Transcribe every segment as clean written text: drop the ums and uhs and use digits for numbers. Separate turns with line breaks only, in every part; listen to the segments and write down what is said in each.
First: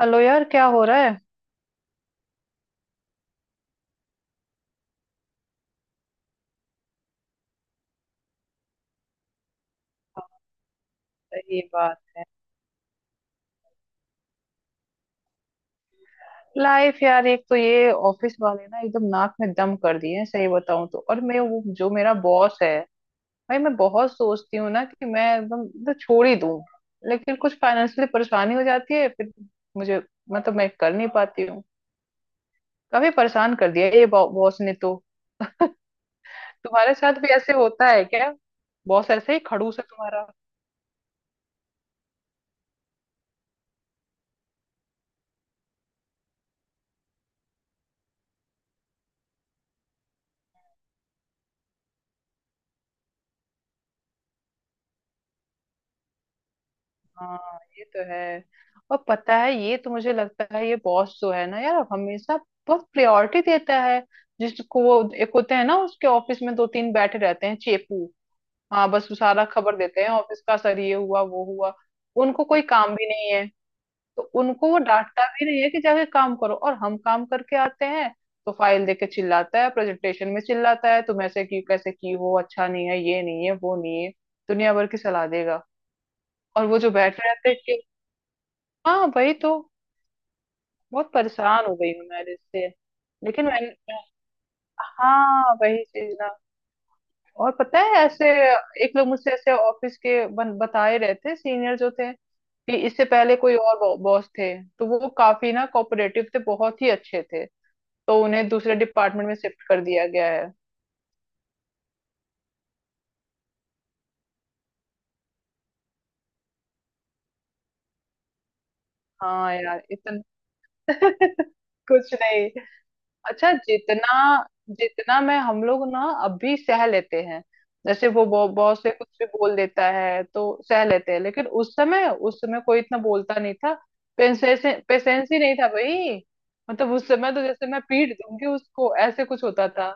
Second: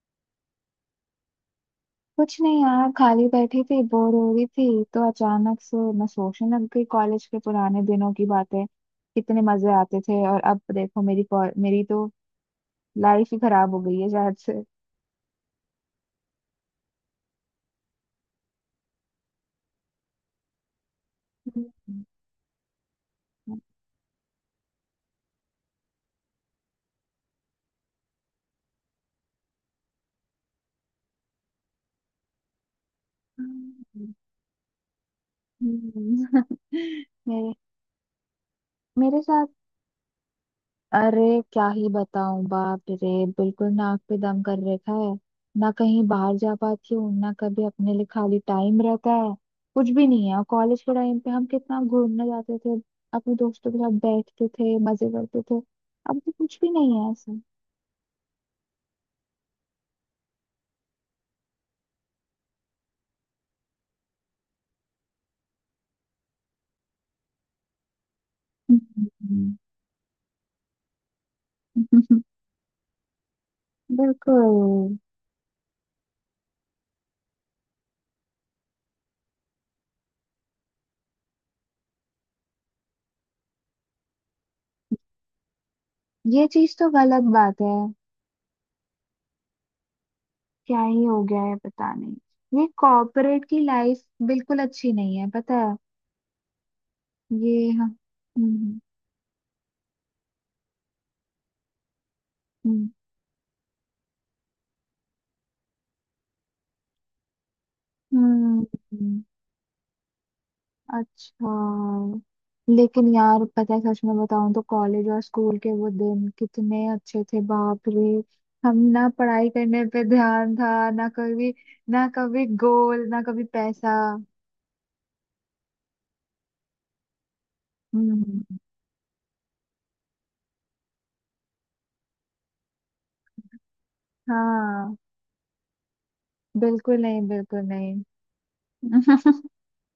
Hello यार, क्या हो रहा है।
कुछ नहीं यार, खाली बैठी थी, बोर हो रही थी तो अचानक से मैं सोचने लग गई कॉलेज के पुराने दिनों की बातें। कितने मजे आते थे और अब देखो मेरी
सही
मेरी
बात
तो
है।
लाइफ ही खराब हो गई है शायद से।
लाइफ यार, एक तो ये ऑफिस वाले ना एकदम नाक में दम कर दिए हैं सही बताऊं तो। और मैं वो जो
हम्म।
मेरा बॉस है, भाई मैं बहुत सोचती हूँ ना कि मैं एकदम तो छोड़ ही दूं, लेकिन कुछ फाइनेंशियली परेशानी हो जाती है फिर मुझे। मतलब मैं कर नहीं पाती हूँ। काफी परेशान कर दिया ये
हम्म।
बॉस ने तो।
हम्म।
तुम्हारे साथ भी ऐसे
मेरे
होता है क्या। बॉस
मेरे
ऐसे ही
साथ
खड़ूस है तुम्हारा।
अरे क्या ही बताऊं, बाप रे। बिल्कुल नाक पे दम कर रखा है। ना कहीं बाहर जा पाती हूँ, ना कभी अपने लिए खाली टाइम रहता है, कुछ भी नहीं है। कॉलेज के टाइम पे हम कितना घूमने जाते थे, अपने दोस्तों के साथ बैठते थे, मजे करते थे। अब तो कुछ भी नहीं है ऐसा।
हाँ ये तो है। और पता है, ये तो मुझे लगता है ये बॉस जो है ना यार, हमेशा बहुत प्रायोरिटी देता है जिसको। वो एक होते हैं ना, उसके ऑफिस में दो तीन बैठे रहते हैं चेपू। हाँ, बस वो सारा
हम्म।
खबर देते हैं ऑफिस का। सर ये हुआ वो हुआ।
हम्म।
उनको कोई काम भी नहीं है तो उनको वो
बिल्कुल।
डांटता भी नहीं है कि जाके काम करो। और हम काम करके आते हैं तो फाइल देके चिल्लाता है, प्रेजेंटेशन में चिल्लाता है तुम ऐसे की कैसे की हो, अच्छा नहीं है ये नहीं है वो नहीं है। दुनिया भर की सलाह देगा।
ये
और
चीज
वो
तो
जो बैठे
गलत
रहते
बात है।
हैं, हाँ वही तो।
क्या ही
बहुत
हो गया है
परेशान हो
पता
गई हूँ मैं
नहीं। ये
इससे।
कॉर्पोरेट
लेकिन
की
मैंने,
लाइफ बिल्कुल अच्छी नहीं है, पता
हाँ
है।
वही चीज ना। और
ये
पता
हाँ
है ऐसे
हम्म।
एक लोग मुझसे ऐसे ऑफिस के बताए रहे थे, सीनियर जो थे, कि
हम्म।
इससे पहले कोई और बॉस थे तो वो काफी ना कोऑपरेटिव थे, बहुत ही अच्छे थे। तो उन्हें
हम्म।
दूसरे डिपार्टमेंट में शिफ्ट कर दिया गया है।
अच्छा। लेकिन यार, पता है, सच में बताऊं तो कॉलेज और स्कूल के वो दिन कितने अच्छे थे, बाप रे। हम ना पढ़ाई
हाँ यार
करने पे
इतना
ध्यान था, ना
कुछ
कभी
नहीं।
गोल, ना कभी
अच्छा,
पैसा।
जितना जितना मैं, हम लोग ना अभी सह लेते हैं, जैसे वो
हम्म।
बॉस से कुछ भी बोल देता है तो सह लेते हैं, लेकिन उस समय कोई इतना बोलता नहीं था। पेशेंस,
हाँ।
पेशेंस ही नहीं था भाई। मतलब
बिल्कुल
उस
नहीं,
समय तो
बिल्कुल
जैसे मैं
नहीं।
पीट दूंगी उसको, ऐसे कुछ होता था।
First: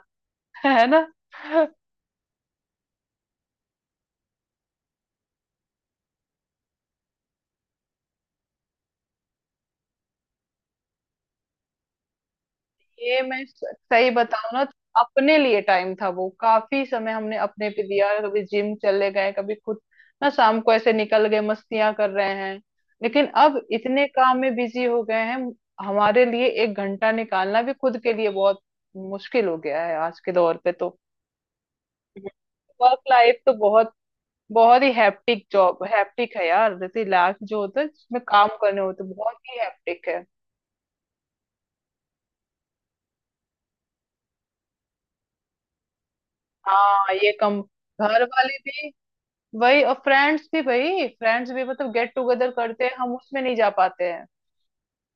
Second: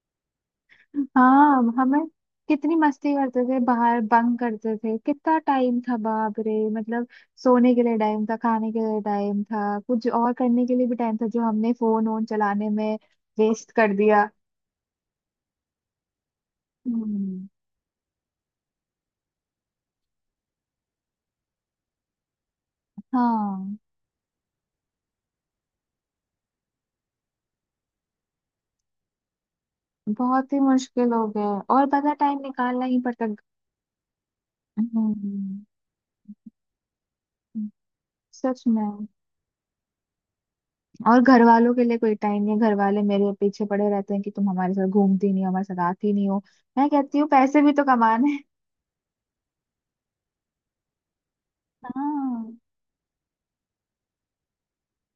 है ना।
हाँ। हमें कितनी मस्ती करते थे, बाहर बंक करते थे, कितना टाइम था, बाप रे। मतलब सोने के लिए टाइम था, खाने के लिए टाइम था, कुछ और करने के लिए भी टाइम था, जो हमने फोन वोन चलाने में
ये मैं
वेस्ट
स-
कर
सही
दिया।
बताऊं ना तो अपने लिए टाइम था, वो काफी समय हमने
हम्म।
अपने पे दिया, कभी जिम चले गए कभी खुद ना शाम को ऐसे निकल गए मस्तियां कर रहे हैं। लेकिन अब
हाँ,
इतने काम में बिजी हो गए हैं, हमारे लिए 1 घंटा निकालना भी खुद के लिए बहुत मुश्किल हो गया है आज के
बहुत
दौर
ही
पे तो।
मुश्किल हो गया। और पता, टाइम निकालना ही
वर्क
पड़ता।
लाइफ तो बहुत, बहुत ही हैप्टिक
हम्म।
जॉब, हैप्टिक है यार, जैसे लाइफ जो होता है जिसमें काम
सच
करने
में।
होते, बहुत ही हैप्टिक है।
और घर वालों के लिए कोई टाइम नहीं, घर वाले मेरे पीछे पड़े रहते हैं कि तुम हमारे साथ घूमती नहीं हो, हमारे साथ आती नहीं हो। मैं
हाँ
कहती हूँ
ये कम
पैसे भी तो
घर
कमाने हैं।
वाले भी, वही। और फ्रेंड्स भी भाई, फ्रेंड्स भी मतलब गेट टुगेदर
हाँ।
करते हैं, हम उसमें नहीं जा पाते हैं।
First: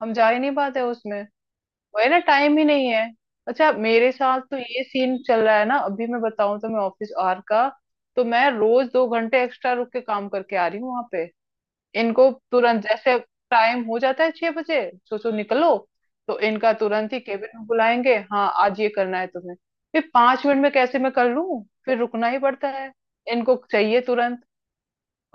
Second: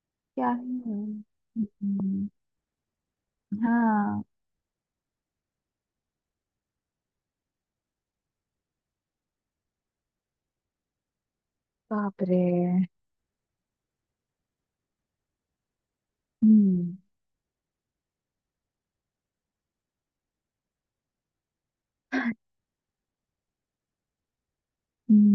हम जा ही
क्या
नहीं
है।
पाते उसमें। वही ना,
हम्म।
टाइम ही नहीं है। अच्छा मेरे
हाँ,
साथ तो ये सीन चल रहा है ना अभी, मैं बताऊं तो, मैं ऑफिस आर का, तो मैं रोज 2 घंटे एक्स्ट्रा रुक के काम करके आ रही हूँ वहां पे।
बाप
इनको
रे।
तुरंत जैसे टाइम हो जाता है 6 बजे, सोचो निकलो, तो इनका
हम्म।
तुरंत ही केबिन में बुलाएंगे, हाँ आज ये करना है तुम्हें। फिर 5 मिनट में कैसे मैं कर लूं, फिर रुकना ही पड़ता है। इनको चाहिए तुरंत।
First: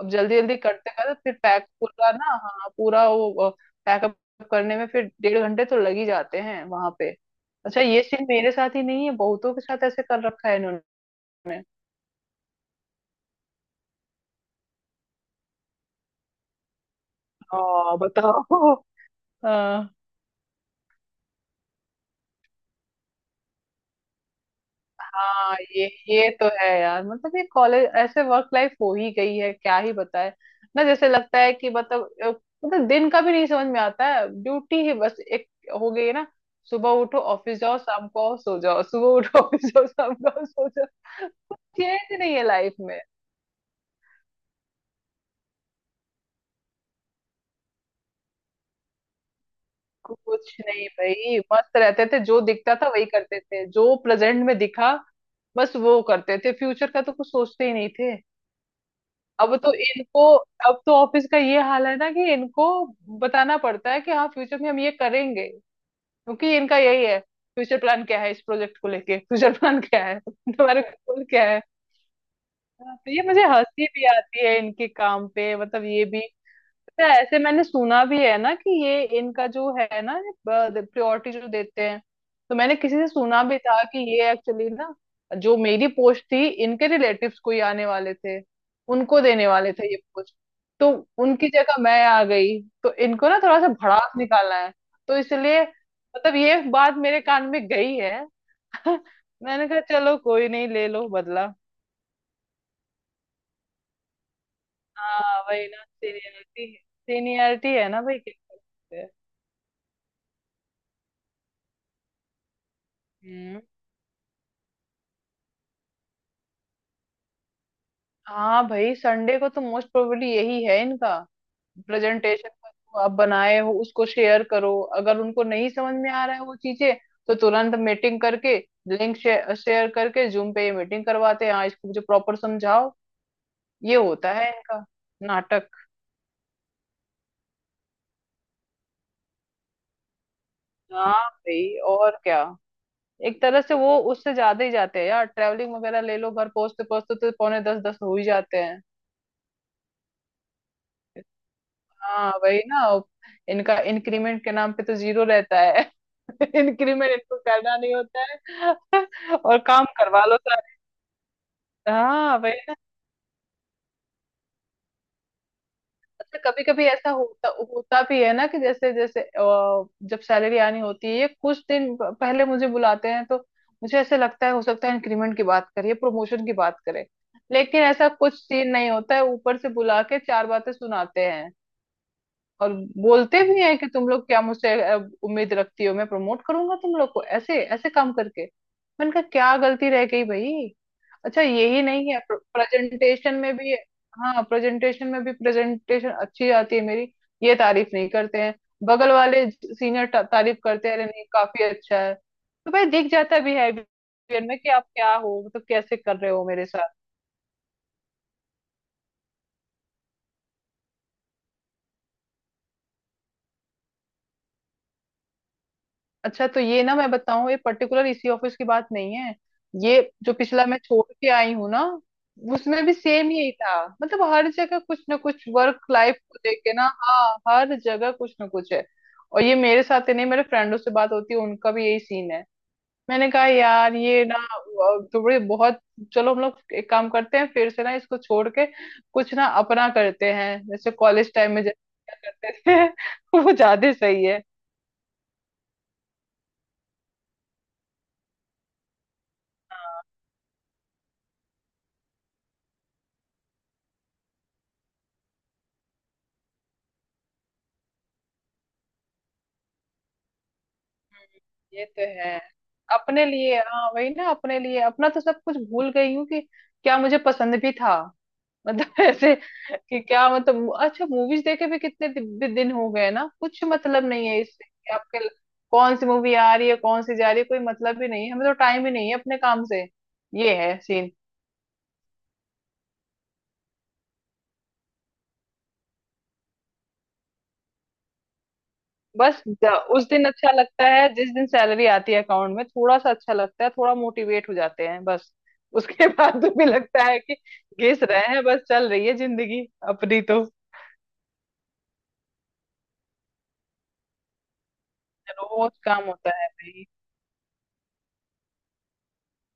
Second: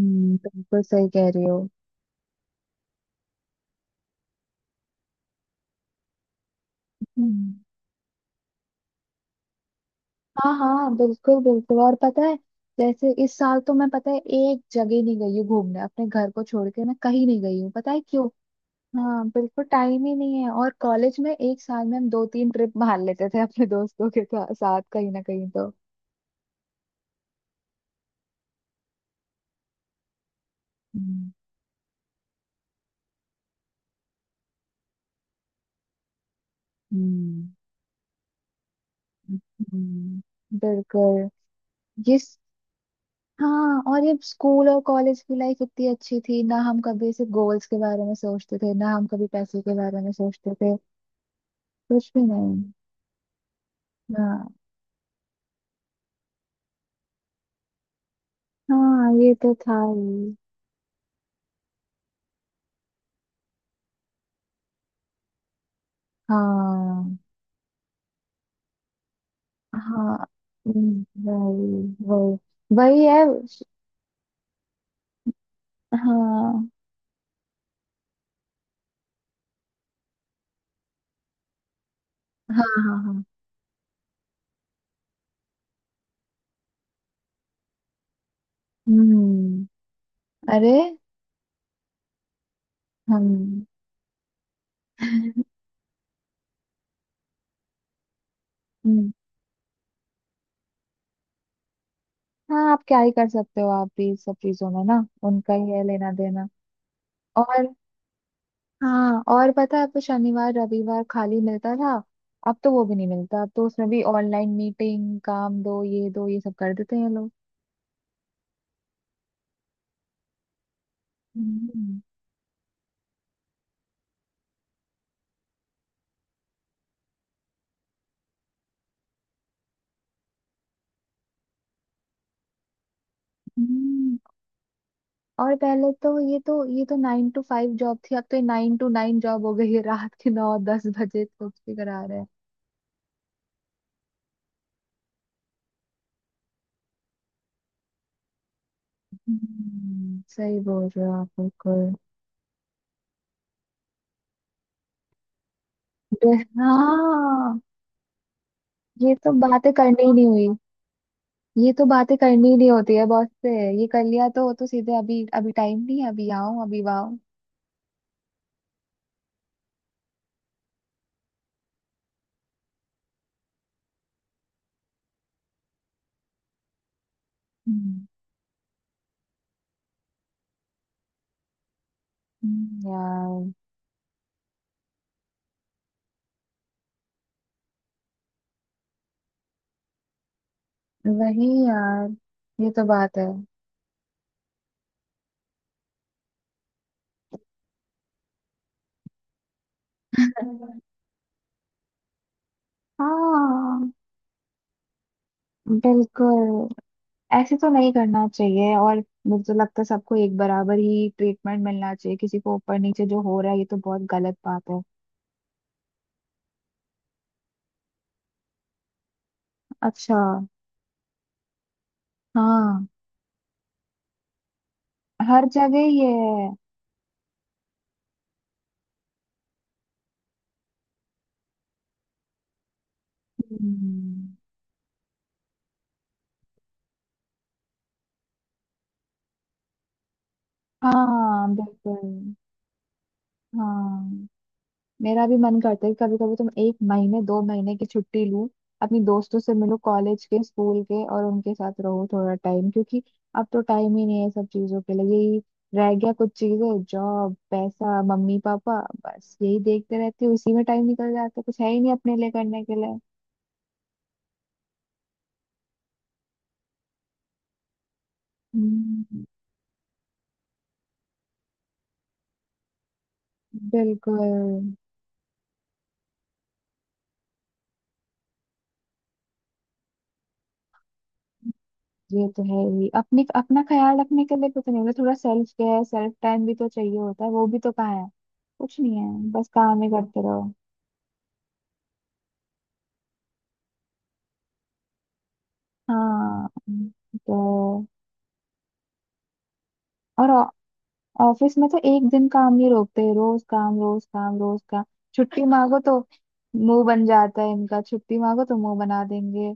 अब जल्दी जल्दी
बिल्कुल
करते
सही
करते
कह
फिर
रही हो।
पैक पूरा ना, हाँ पूरा वो पैकअप करने में फिर 1.5 घंटे तो लग ही जाते हैं वहां पे।
हम्म।
अच्छा ये सीन मेरे साथ ही नहीं है, बहुतों के साथ ऐसे कर रखा
हाँ,
है इन्होंने।
हाँ, बिल्कुल बिल्कुल। और पता है, जैसे इस साल तो मैं पता है एक जगह नहीं गई हूँ घूमने, अपने घर को छोड़ के मैं कहीं नहीं गई हूँ, पता
हाँ
है क्यों।
बताओ।
हाँ, बिल्कुल
हाँ
टाइम ही नहीं है। और कॉलेज में एक साल में हम दो तीन ट्रिप मार लेते थे अपने दोस्तों के साथ, कहीं ना कहीं
हाँ,
तो।
ये तो है यार, मतलब ये कॉलेज, ऐसे वर्क लाइफ हो ही गई है, क्या ही बताए। ना जैसे
हम्म।
लगता है कि मतलब मतलब दिन का भी नहीं समझ में आता है, ड्यूटी ही बस एक हो गई है ना। सुबह उठो
हम्म।
ऑफिस जाओ शाम को आओ सो जाओ, सुबह उठो ऑफिस जाओ शाम
हम्म,
को आओ सो जाओ।
बिल्कुल।
कुछ
ये
चेंज नहीं है लाइफ में।
हाँ। और ये स्कूल और कॉलेज की लाइफ इतनी अच्छी थी ना, हम कभी सिर्फ गोल्स के बारे में सोचते थे, ना हम कभी पैसे के बारे में सोचते
कुछ
थे।
नहीं भाई, मस्त रहते
कुछ
थे,
भी
जो
नहीं।
दिखता था वही करते थे, जो प्रेजेंट
हाँ।
में दिखा बस वो करते थे, फ्यूचर का तो कुछ सोचते ही नहीं थे।
हाँ, ये तो
अब तो
था
इनको,
ही।
अब तो ऑफिस का ये हाल है ना कि इनको बताना पड़ता है कि हाँ फ्यूचर में हम ये करेंगे, क्योंकि इनका यही
हाँ।
है, फ्यूचर प्लान क्या है, इस प्रोजेक्ट को लेके फ्यूचर प्लान क्या
हाँ।
है, तुम्हारे गोल क्या है।
वही। वही।
हाँ,
वही
तो
है।
ये मुझे हंसी भी आती है इनके काम पे, मतलब ये भी।
हाँ।
तो ऐसे मैंने सुना भी है ना कि ये इनका जो है ना प्रायोरिटी जो देते हैं, तो
हाँ।
मैंने किसी
हाँ।
से
हाँ।
सुना भी था कि ये एक्चुअली ना, जो मेरी पोस्ट थी, इनके रिलेटिव्स कोई आने वाले थे, उनको देने
हम्म।
वाले थे ये पोस्ट,
अरे।
तो उनकी जगह मैं आ गई तो इनको ना थोड़ा
हम।
सा भड़ास निकालना है, तो इसलिए। मतलब ये बात मेरे कान में गई है।
हम्म।
मैंने कहा चलो कोई नहीं, ले लो बदला।
हाँ, आप क्या ही कर सकते हो, आप भी सब चीजों में ना।
हाँ
उनका
वही
ही है
ना,
लेना देना।
सीनियरिटी,
और
सीनियरिटी है ना भाई, क्या कर सकते
हाँ, और पता है, तो शनिवार रविवार खाली मिलता था, अब तो वो भी नहीं मिलता, अब
हैं।
तो उसमें भी ऑनलाइन मीटिंग, काम दो ये सब कर देते हैं लोग।
हाँ भाई, संडे को तो मोस्ट प्रोबेबली यही है इनका,
हम्म।
प्रेजेंटेशन का, जो आप बनाए हो उसको शेयर करो, अगर उनको नहीं समझ में आ रहा है वो चीजें, तो तुरंत मीटिंग करके, लिंक शेयर करके जूम पे ये मीटिंग करवाते हैं, हाँ इसको मुझे प्रॉपर समझाओ। ये
हम्म।
होता है इनका
और
नाटक।
पहले तो ये तो नाइन टू फाइव जॉब थी, अब तो ये नाइन टू नाइन जॉब हो गई है, रात के नौ दस
हाँ
बजे तो कुछ
भाई
भी करा
और
रहे हैं।
क्या। एक तरह से वो उससे ज्यादा ही जाते हैं यार, ट्रैवलिंग वगैरह ले लो, घर पहुंचते पहुंचते तो पौने दस दस हो ही जाते हैं।
सही बोल रहे हो आप, बिल्कुल।
हाँ वही ना। इनका इंक्रीमेंट के नाम पे तो 0 रहता है। इंक्रीमेंट इनको
हाँ।
करना नहीं होता है,
ये तो
और
बातें
काम
करनी ही
करवा
नहीं
लो
हुई।
सारे।
ये तो बातें
हाँ
करनी
वही
ही नहीं
ना।
होती है बॉस से। ये कर लिया तो सीधे अभी अभी टाइम नहीं है, अभी
अच्छा
आओ,
कभी
अभी
कभी
वाओ।
ऐसा होता होता भी है ना कि जैसे जैसे जब सैलरी आनी होती है ये कुछ दिन पहले मुझे बुलाते हैं तो मुझे ऐसे लगता है हो सकता है इंक्रीमेंट की बात करिए, प्रमोशन की बात करें, लेकिन
हम्म।
ऐसा कुछ सीन नहीं होता है, ऊपर से बुला के चार बातें सुनाते। और बोलते
यार।
भी हैं कि तुम लोग क्या मुझसे उम्मीद रखती हो, मैं प्रमोट करूंगा तुम लोग को ऐसे ऐसे काम करके। मैंने कहा क्या गलती रह गई भाई। अच्छा
वही
यही
यार।
नहीं है,
ये तो बात है।
प्रेजेंटेशन में भी, हाँ प्रेजेंटेशन में भी, प्रेजेंटेशन अच्छी आती है मेरी, ये तारीफ नहीं करते हैं, बगल वाले सीनियर तारीफ करते हैं, अरे नहीं काफी अच्छा है, तो भाई दिख जाता भी है
हाँ,
बिहेवियर में कि आप क्या हो, मतलब कैसे कर रहे हो मेरे।
बिल्कुल। ऐसे तो नहीं करना चाहिए। और मुझे तो लगता है सबको एक बराबर ही ट्रीटमेंट मिलना चाहिए, किसी को ऊपर नीचे जो हो रहा है ये तो बहुत गलत बात है।
अच्छा तो ये ना मैं बताऊं, ये पर्टिकुलर इसी ऑफिस की बात नहीं है, ये
अच्छा।
जो पिछला मैं छोड़ के आई हूँ ना, उसमें
हाँ,
भी सेम ही था। मतलब हर जगह कुछ ना कुछ
हर जगह
वर्क
ये
लाइफ को
है।
लेके ना, हाँ हर जगह कुछ ना कुछ है। और ये मेरे साथ ही नहीं, मेरे फ्रेंडों से बात होती है उनका भी यही सीन है। मैंने कहा यार ये
हम्म।
ना थोड़े बहुत, चलो हम लोग एक काम करते हैं फिर से ना, इसको छोड़ के कुछ ना अपना करते हैं जैसे कॉलेज
हाँ,
टाइम में जैसे क्या
बिल्कुल।
करते थे, वो ज्यादा
हाँ,
सही है।
मेरा भी मन करता है कि कभी कभी तुम एक महीने दो महीने की छुट्टी लो, अपनी दोस्तों से मिलो, कॉलेज के स्कूल के, और उनके साथ रहो थोड़ा टाइम, क्योंकि अब तो टाइम ही नहीं है सब चीजों के लिए, यही रह गया कुछ चीजें, जॉब, पैसा, मम्मी पापा, बस यही देखते रहते हो, इसी में टाइम निकल जाता है, कुछ है ही
ये
नहीं
तो
अपने लिए
है,
करने के लिए।
अपने लिए हाँ वही ना, अपने लिए अपना तो सब कुछ भूल गई हूँ, कि क्या मुझे पसंद भी था। मतलब
हम्म,
ऐसे कि क्या मतलब अच्छा मूवीज देखे भी कितने दि, दि, दिन हो गए ना, कुछ मतलब
बिल्कुल।
नहीं है इससे कि कौन सी मूवी आ रही है कौन सी जा रही है, कोई मतलब ही नहीं है, हमें तो टाइम ही नहीं है अपने काम से। ये है सीन।
ये तो है ही, अपने अपना ख्याल रखने के लिए कुछ नहीं होता, थोड़ा सेल्फ केयर, सेल्फ टाइम भी तो चाहिए होता है, वो भी तो कहाँ है। कुछ नहीं है, बस काम ही
उस
करते
दिन
रहो।
अच्छा लगता है जिस दिन सैलरी आती है अकाउंट में, थोड़ा सा अच्छा लगता है, थोड़ा मोटिवेट हो जाते हैं बस, उसके बाद
हाँ।
तो भी लगता है कि
तो
घिस रहे हैं, बस चल रही है जिंदगी अपनी
और
तो।
ऑफिस में तो एक दिन काम नहीं रोकते, रोज काम, रोज काम, रोज काम। छुट्टी
रोज
मांगो तो
काम होता है
मुंह
भाई।
बन जाता है इनका, छुट्टी मांगो तो मुंह बना देंगे।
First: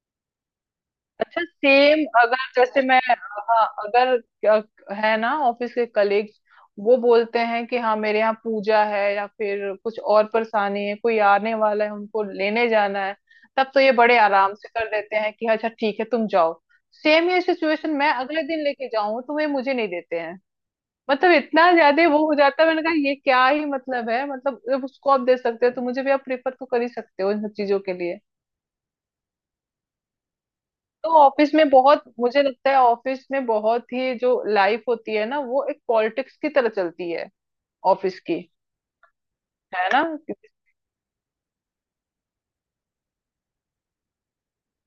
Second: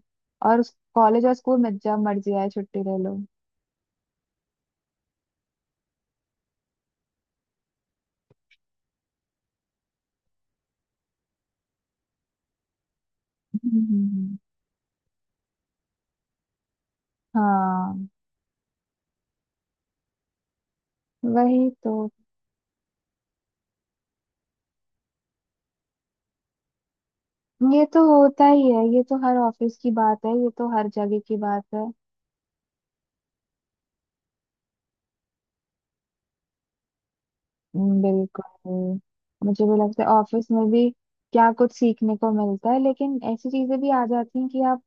और कॉलेज और
अच्छा
स्कूल में जब
सेम
मर्जी
अगर
आए
जैसे
छुट्टी ले
मैं,
लो।
हाँ अगर है ना, ऑफिस के कलीग्स वो बोलते हैं कि हाँ मेरे यहाँ पूजा है या फिर कुछ और परेशानी है, कोई आने वाला है उनको लेने जाना है, तब तो ये बड़े
हम्म।
आराम से कर देते हैं कि अच्छा ठीक है तुम जाओ। सेम ये सिचुएशन
हाँ,
मैं अगले दिन लेके जाऊं तो वे मुझे नहीं देते हैं। मतलब
वही
इतना
तो।
ज्यादा वो हो जाता है, मैंने कहा ये क्या ही मतलब है, मतलब जब उसको आप दे सकते हो तो मुझे भी आप प्रेफर तो कर ही सकते हो इन सब चीजों
ये
के
तो
लिए।
होता ही है, ये तो हर ऑफिस की बात है, ये तो हर
तो
जगह की
ऑफिस
बात
में
है।
बहुत, मुझे लगता है ऑफिस में बहुत ही जो लाइफ होती है ना वो एक पॉलिटिक्स की तरह चलती है, ऑफिस की।
बिल्कुल। मुझे भी
है ना।
लगता है ऑफिस में भी क्या कुछ सीखने को मिलता है, लेकिन ऐसी चीजें भी आ जाती हैं कि आप,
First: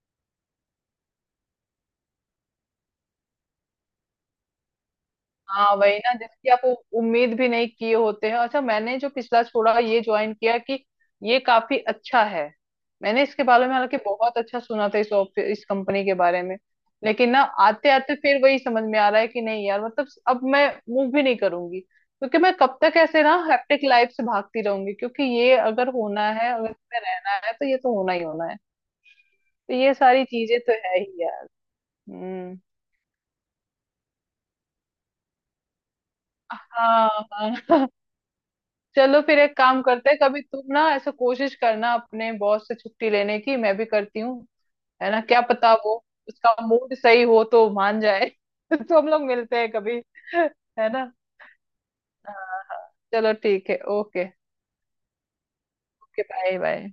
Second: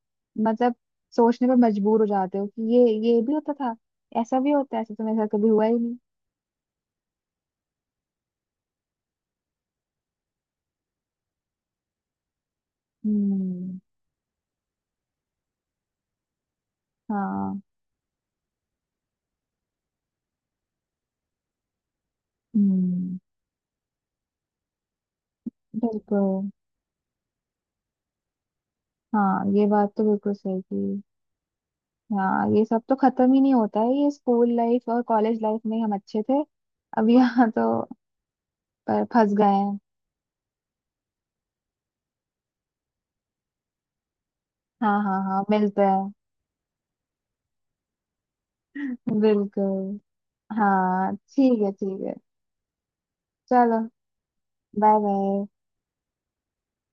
मतलब सोचने पर मजबूर हो जाते हो कि ये भी होता था, ऐसा भी होता है, ऐसा तो मेरे साथ कभी हुआ ही
हाँ
नहीं।
वही ना, जिसकी आप उम्मीद भी नहीं किए होते हैं। अच्छा मैंने जो पिछला छोड़ा ये ज्वाइन किया कि ये काफी अच्छा है, मैंने इसके बारे में
हम्म।
हालांकि बहुत अच्छा सुना था, इस ऑफ इस कंपनी के बारे में, लेकिन ना
हाँ।
आते आते फिर वही समझ में आ रहा है कि नहीं यार, मतलब अब मैं मूव भी नहीं करूंगी, क्योंकि मैं कब तक
हम्म,
ऐसे ना हैप्टिक लाइफ से भागती रहूंगी, क्योंकि ये अगर होना
बिल्कुल।
है, अगर इसमें रहना है तो ये तो होना ही होना है।
हाँ, ये
तो
बात
ये
तो
सारी
बिल्कुल
चीजें
सही
तो है
की।
ही यार।
हाँ,
हम्म।
ये सब तो खत्म ही नहीं होता है। ये स्कूल लाइफ और कॉलेज लाइफ में हम अच्छे थे,
हाँ
अब यहाँ तो
हाँ। चलो
फंस
फिर
गए
एक
हैं।
काम करते हैं, कभी तुम ना ऐसा कोशिश करना अपने बॉस से छुट्टी लेने की, मैं भी करती हूँ,
हाँ,
है
हाँ,
ना, क्या
हाँ,
पता
मिलता
वो,
है।
उसका मूड सही हो तो मान जाए, तो हम लोग मिलते हैं कभी।
बिल्कुल।
है ना,
हाँ, ठीक है, ठीक है।
हाँ हाँ। चलो ठीक है,
चलो,
okay.
Bye bye.
Okay, bye bye.